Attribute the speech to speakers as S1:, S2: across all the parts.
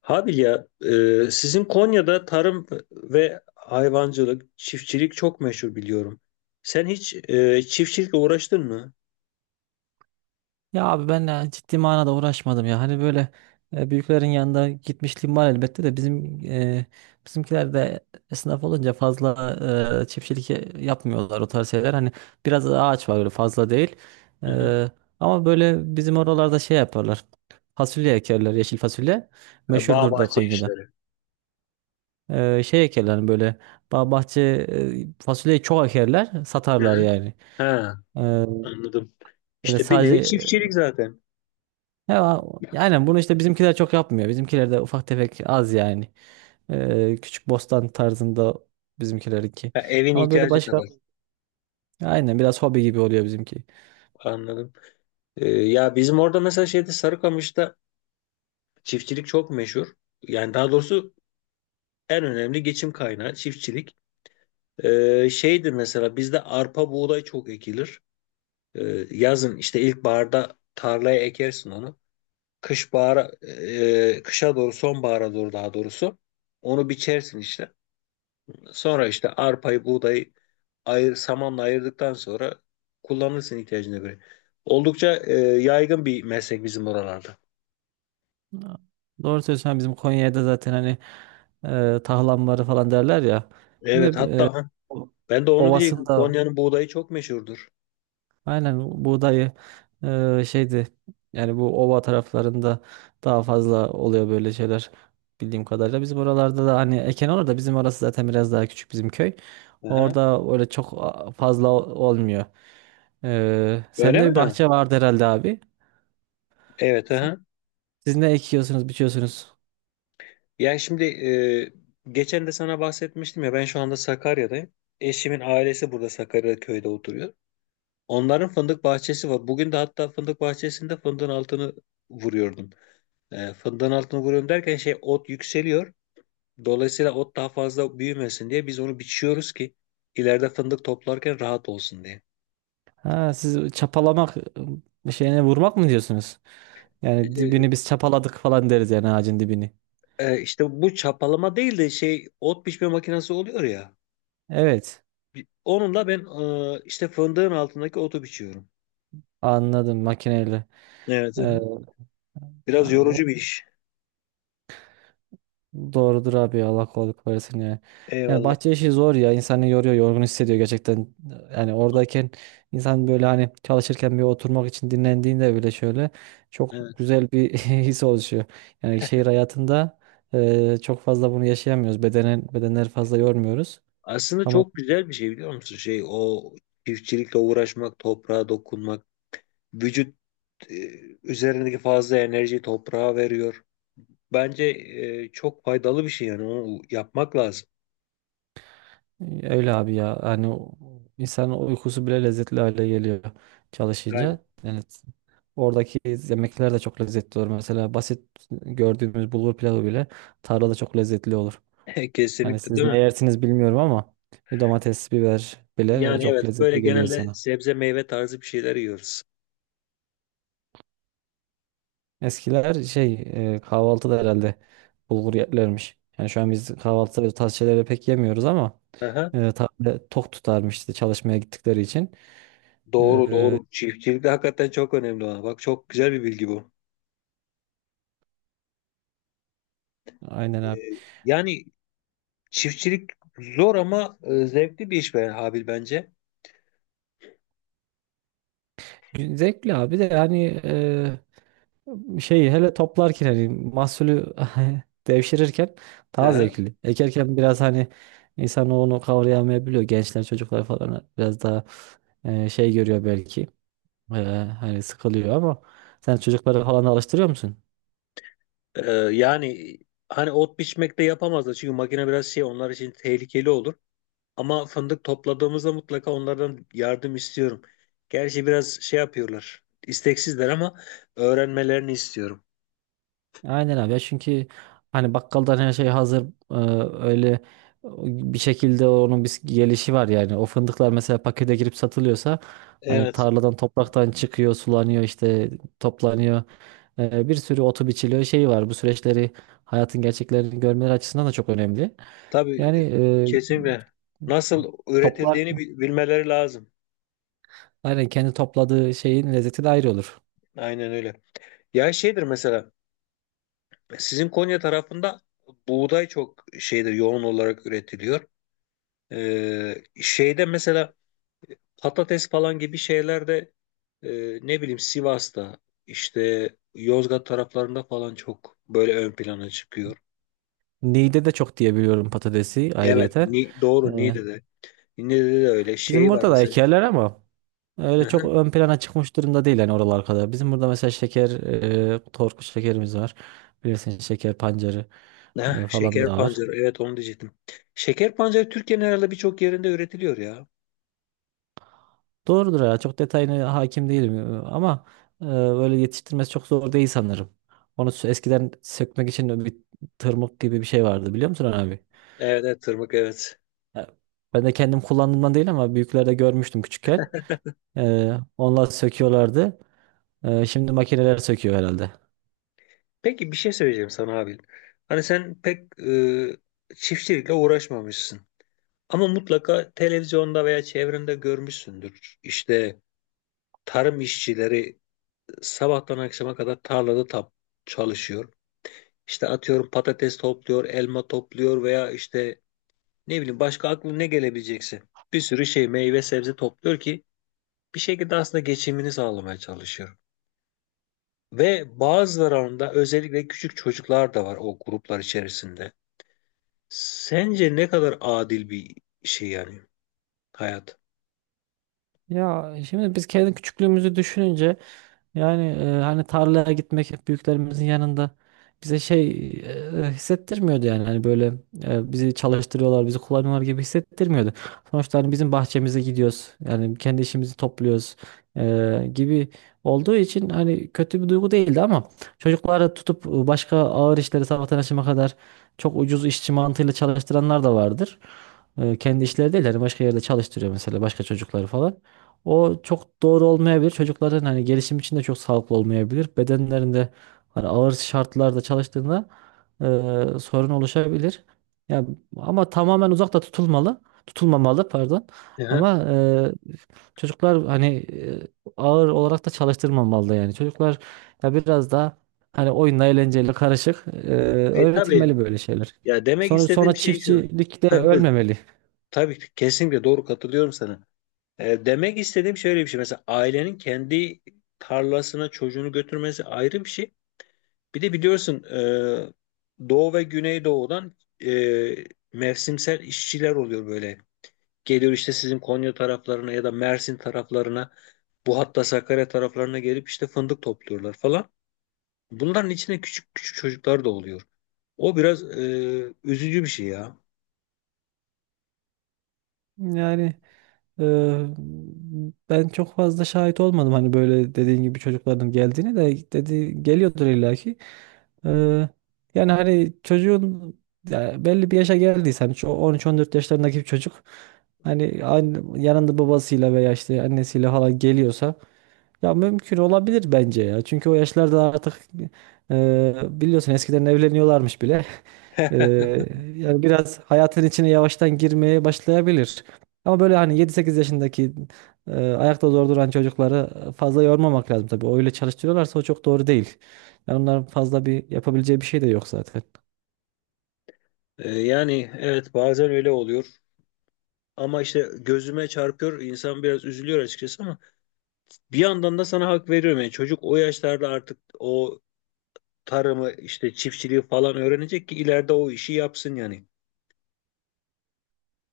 S1: Habil ya, sizin Konya'da tarım ve hayvancılık, çiftçilik çok meşhur biliyorum. Sen hiç çiftçilikle uğraştın mı?
S2: Ya abi ben ciddi manada uğraşmadım ya. Hani böyle büyüklerin yanında gitmişliğim var elbette de bizimkiler de esnaf olunca fazla çiftçilik yapmıyorlar o tarz şeyler. Hani biraz ağaç var öyle fazla değil.
S1: Hı-hı.
S2: E, Ama böyle bizim oralarda şey yaparlar. Fasulye ekerler, yeşil fasulye.
S1: Ha, bağ
S2: Meşhurdur da
S1: bahçe
S2: Konya'da.
S1: işleri.
S2: Şey ekerler hani böyle bahçe, fasulyeyi çok ekerler, satarlar
S1: Hı-hı.
S2: yani.
S1: Ha,
S2: E,
S1: anladım.
S2: böyle
S1: İşte bir nevi
S2: sadece
S1: çiftçilik zaten.
S2: Ya, yani bunu işte bizimkiler çok yapmıyor. Bizimkiler de ufak tefek az yani. Küçük bostan tarzında bizimkilerinki.
S1: Ha, evin
S2: Ama böyle
S1: ihtiyacı
S2: başka
S1: kadar.
S2: aynen biraz hobi gibi oluyor bizimki.
S1: Anladım. Ya bizim orada mesela şeyde Sarıkamış'ta çiftçilik çok meşhur. Yani daha doğrusu en önemli geçim kaynağı çiftçilik. Şeydir mesela bizde arpa buğday çok ekilir. Yazın işte ilkbaharda tarlaya ekersin onu. Kış bahara, kışa doğru sonbahara doğru daha doğrusu onu biçersin işte. Sonra işte arpayı, buğdayı ayır, samanla ayırdıktan sonra kullanırsın ihtiyacına göre. Oldukça yaygın bir meslek bizim oralarda.
S2: Aa, Doğru söylüyorsun. Hani bizim Konya'da zaten hani tahlamları falan derler ya.
S1: Evet,
S2: Şimdi
S1: hatta ha,
S2: o-
S1: ben de onu diyecektim.
S2: ovasında.
S1: Konya'nın buğdayı çok meşhurdur.
S2: Aynen buğdayı şeydi yani bu ova taraflarında daha fazla oluyor böyle şeyler bildiğim kadarıyla. Bizim oralarda da hani eken olur da bizim orası zaten biraz daha küçük bizim köy.
S1: Aha.
S2: Orada öyle çok fazla olmuyor.
S1: Öyle
S2: Sende bir
S1: mi? Ha.
S2: bahçe vardı herhalde abi.
S1: Evet. Aha.
S2: Siz ne ekiyorsunuz, biçiyorsunuz?
S1: Yani şimdi geçen de sana bahsetmiştim ya, ben şu anda Sakarya'dayım. Eşimin ailesi burada Sakarya köyde oturuyor. Onların fındık bahçesi var. Bugün de hatta fındık bahçesinde fındığın altını vuruyordum. Fındığın altını vuruyorum derken şey, ot yükseliyor. Dolayısıyla ot daha fazla büyümesin diye biz onu biçiyoruz ki ileride fındık toplarken rahat olsun diye.
S2: Ha, siz çapalamak, şeyine vurmak mı diyorsunuz? Yani
S1: E,
S2: dibini biz çapaladık falan deriz yani ağacın dibini.
S1: işte bu çapalama değil de şey, ot biçme makinesi oluyor ya.
S2: Evet,
S1: Onunla ben işte fındığın altındaki otu biçiyorum.
S2: anladım makineyle.
S1: Evet. Biraz
S2: Eee,
S1: yorucu bir iş.
S2: Doğrudur abi ya, Allah kolaylık versin ya. Yani
S1: Eyvallah.
S2: bahçe işi zor ya, insanı yoruyor, yorgun hissediyor gerçekten. Yani oradayken insan böyle hani çalışırken bir oturmak için dinlendiğinde bile şöyle çok
S1: Evet.
S2: güzel bir his oluşuyor. Yani şehir hayatında çok fazla bunu yaşayamıyoruz. Bedenleri fazla yormuyoruz.
S1: Aslında
S2: Ama
S1: çok güzel bir şey biliyor musun? Şey, o çiftçilikle uğraşmak, toprağa dokunmak, vücut e, üzerindeki fazla enerjiyi toprağa veriyor. Bence çok faydalı bir şey, yani onu yapmak lazım.
S2: Öyle abi ya. Hani insanın uykusu bile lezzetli hale geliyor
S1: Yani
S2: çalışınca. Yani oradaki yemekler de çok lezzetli olur. Mesela basit gördüğümüz bulgur pilavı bile tarlada çok lezzetli olur. Yani
S1: kesinlikle
S2: siz
S1: değil
S2: ne
S1: mi?
S2: yersiniz bilmiyorum ama bir domates, biber bile,
S1: Yani
S2: çok
S1: evet, böyle
S2: lezzetli geliyor
S1: genelde
S2: insana.
S1: sebze meyve tarzı bir şeyler yiyoruz.
S2: Eskiler şey, kahvaltıda herhalde bulgur yerlermiş. Yani şu an biz kahvaltıda bu tarz şeyleri pek yemiyoruz ama
S1: Aha.
S2: tarla tok tutarmıştı çalışmaya gittikleri için.
S1: Doğru
S2: E,
S1: doğru. Çiftçilik de hakikaten çok önemli olan. Bak, çok güzel bir bilgi bu.
S2: aynen
S1: E,
S2: abi.
S1: Yani çiftçilik zor ama zevkli bir iş be Habil, bence.
S2: Zevkli abi de yani, şey hele toplarken hani mahsulü devşirirken
S1: Hı
S2: daha
S1: hı.
S2: zevkli. Ekerken biraz hani insan onu kavrayamayabiliyor. Gençler çocuklar falan biraz daha şey görüyor belki. E, Hani sıkılıyor ama sen çocukları falan da alıştırıyor musun?
S1: Yani hani ot biçmekte yapamazlar çünkü makine biraz şey, onlar için tehlikeli olur. Ama fındık topladığımızda mutlaka onlardan yardım istiyorum. Gerçi biraz şey yapıyorlar, isteksizler ama öğrenmelerini istiyorum.
S2: Aynen abi ya, çünkü hani bakkaldan her şey hazır e, öyle bir şekilde onun bir gelişi var yani. O fındıklar mesela pakete girip satılıyorsa, hani
S1: Evet,
S2: tarladan topraktan çıkıyor, sulanıyor işte, toplanıyor. Bir sürü otu biçiliyor şeyi var, bu süreçleri hayatın gerçeklerini görmeleri açısından da çok önemli
S1: tabii,
S2: yani,
S1: kesinlikle. Nasıl
S2: toplar,
S1: üretildiğini bilmeleri lazım.
S2: aynen kendi topladığı şeyin lezzeti de ayrı olur.
S1: Aynen öyle. Ya şeydir mesela, sizin Konya tarafında buğday çok şeydir, yoğun olarak üretiliyor. Şeyde mesela patates falan gibi şeylerde e, ne bileyim Sivas'ta, işte Yozgat taraflarında falan çok böyle ön plana çıkıyor.
S2: Niğde de çok diye biliyorum patatesi
S1: Evet
S2: ayrıyeten. E,
S1: doğru, Niğde'de. Niğde'de de öyle
S2: Bizim
S1: şey var
S2: burada da
S1: mesela.
S2: ekerler ama.
S1: Hı
S2: Öyle çok
S1: hı.
S2: ön plana çıkmış durumda değil yani oralar kadar. Bizim burada mesela şeker, torku şekerimiz var. Bilirsin şeker pancarı
S1: Heh,
S2: e, falan
S1: şeker
S2: da var.
S1: pancarı, evet, onu diyecektim. Şeker pancarı Türkiye'nin herhalde birçok yerinde üretiliyor ya.
S2: Doğrudur ya, çok detayına hakim değilim, ama böyle yetiştirmesi çok zor değil sanırım. Onu eskiden sökmek için bir tırmık gibi bir şey vardı, biliyor musun abi?
S1: Evet, evet, tırmık, evet.
S2: Ya, ben de kendim kullandığımdan değil ama büyüklerde görmüştüm küçükken. E, Onlar söküyorlardı. Şimdi makineler söküyor herhalde.
S1: Peki bir şey söyleyeceğim sana abi. Hani sen pek çiftçilikle uğraşmamışsın. Ama mutlaka televizyonda veya çevrende görmüşsündür. İşte tarım işçileri sabahtan akşama kadar tarlada çalışıyor. İşte atıyorum, patates topluyor, elma topluyor veya işte ne bileyim, başka aklına ne gelebilecekse bir sürü şey, meyve sebze topluyor ki bir şekilde aslında geçimini sağlamaya çalışıyor. Ve bazılarında özellikle küçük çocuklar da var o gruplar içerisinde. Sence ne kadar adil bir şey, yani hayat?
S2: Ya şimdi biz kendi küçüklüğümüzü düşününce yani hani tarlaya gitmek hep büyüklerimizin yanında bize şey, hissettirmiyordu yani, hani böyle, bizi çalıştırıyorlar, bizi kullanıyorlar gibi hissettirmiyordu. Sonuçta hani bizim bahçemize gidiyoruz, yani kendi işimizi topluyoruz, gibi olduğu için hani kötü bir duygu değildi ama çocukları tutup başka ağır işleri sabahtan akşama kadar çok ucuz işçi mantığıyla çalıştıranlar da vardır. Kendi işleri değil yani, başka yerde çalıştırıyor mesela başka çocukları falan. O çok doğru olmayabilir. Çocukların hani gelişim için de çok sağlıklı olmayabilir. Bedenlerinde hani ağır şartlarda çalıştığında sorun oluşabilir. Ya ama tamamen uzakta tutulmalı, tutulmamalı pardon.
S1: Hı hı.
S2: Ama çocuklar hani e, ağır olarak da çalıştırmamalı yani. Çocuklar ya biraz daha hani oyunla eğlenceyle karışık,
S1: E tabii.
S2: öğretilmeli böyle şeyler.
S1: Ya demek
S2: Sonra
S1: istediğim
S2: sonra
S1: şey şu.
S2: çiftçilikte
S1: Ha, buyur.
S2: ölmemeli.
S1: Tabii ki, kesinlikle doğru, katılıyorum sana. Demek istediğim şöyle bir şey. Mesela ailenin kendi tarlasına çocuğunu götürmesi ayrı bir şey. Bir de biliyorsun Doğu ve Güneydoğu'dan e, mevsimsel işçiler oluyor böyle. Geliyor işte sizin Konya taraflarına ya da Mersin taraflarına, bu hatta Sakarya taraflarına gelip işte fındık topluyorlar falan. Bunların içinde küçük küçük çocuklar da oluyor. O biraz üzücü bir şey ya.
S2: Yani. Ee, Ben çok fazla şahit olmadım hani, böyle dediğin gibi çocukların geldiğini de, dedi, geliyordur illaki. Ee, Yani hani çocuğun, ya belli bir yaşa geldiyse, hani 13-14 yaşlarındaki bir çocuk hani yanında babasıyla veya işte annesiyle falan geliyorsa ya mümkün olabilir bence ya. Çünkü o yaşlarda artık biliyorsun eskiden evleniyorlarmış bile. E, Yani biraz hayatın içine yavaştan girmeye başlayabilir. Ama böyle hani 7-8 yaşındaki ayakta zor duran çocukları fazla yormamak lazım tabii. Öyle çalıştırıyorlarsa o çok doğru değil. Yani onların fazla bir yapabileceği bir şey de yok zaten.
S1: Yani evet, bazen öyle oluyor. Ama işte gözüme çarpıyor, insan biraz üzülüyor açıkçası ama bir yandan da sana hak veriyorum. Yani çocuk o yaşlarda artık o tarımı, işte çiftçiliği falan öğrenecek ki ileride o işi yapsın yani.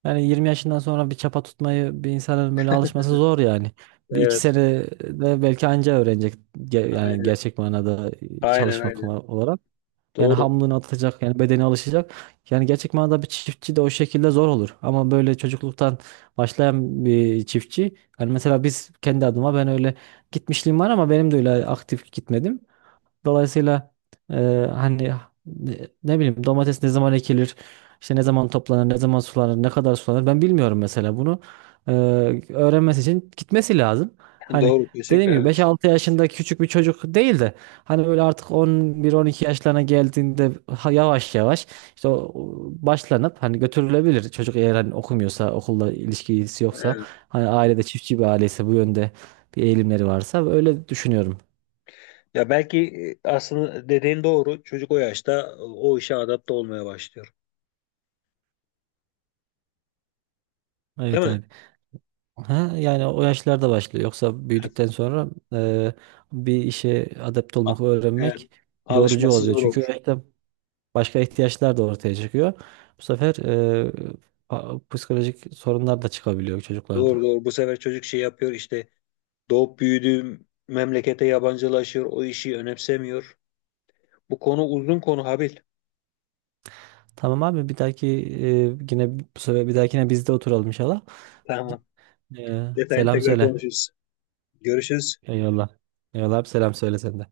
S2: Yani 20 yaşından sonra bir çapa tutmayı bir insanın böyle alışması zor yani. Bir iki
S1: Evet.
S2: sene de belki anca öğrenecek yani
S1: Aynen.
S2: gerçek manada
S1: Aynen
S2: çalışmak
S1: aynen.
S2: olarak. Yani
S1: Doğru.
S2: hamlını atacak yani, bedeni alışacak. Yani gerçek manada bir çiftçi de o şekilde zor olur. Ama böyle çocukluktan başlayan bir çiftçi. Yani mesela biz kendi adıma, ben öyle gitmişliğim var ama benim de öyle aktif gitmedim. Dolayısıyla e, hani ne bileyim, domates ne zaman ekilir, işte ne zaman toplanır, ne zaman sulanır, ne kadar sulanır, ben bilmiyorum mesela bunu. E, Öğrenmesi için gitmesi lazım. Hani
S1: Doğru, kesinlikle,
S2: dediğim gibi
S1: evet.
S2: 5-6 yaşında küçük bir çocuk değil de hani böyle artık 11-12 yaşlarına geldiğinde yavaş yavaş işte o başlanıp hani götürülebilir. Çocuk eğer hani okumuyorsa, okulda ilişkisi yoksa,
S1: Evet.
S2: hani ailede çiftçi bir aileyse, bu yönde bir eğilimleri varsa, öyle düşünüyorum.
S1: Ya belki aslında dediğin doğru. Çocuk o yaşta o işe adapte olmaya başlıyor. Değil
S2: Evet
S1: mi?
S2: abi. Ha, yani o yaşlarda başlıyor. Yoksa
S1: Evet.
S2: büyüdükten sonra bir işe adept
S1: A-
S2: olmak,
S1: Evet.
S2: öğrenmek yorucu
S1: Alışması
S2: oluyor.
S1: zor olur.
S2: Çünkü o yaşta başka ihtiyaçlar da ortaya çıkıyor. Bu sefer e, psikolojik sorunlar da çıkabiliyor çocuklarda.
S1: Doğru doğru. Bu sefer çocuk şey yapıyor işte, doğup büyüdüğüm memlekete yabancılaşıyor, o işi önemsemiyor. Bu konu uzun konu Habil.
S2: Tamam abi, bir dahaki yine, bu sefer bir dahakine biz de oturalım inşallah.
S1: Tamam. Detayını
S2: Selam
S1: tekrar
S2: söyle.
S1: konuşuruz. Görüşürüz.
S2: Eyvallah. Eyvallah abi, selam söyle sen de.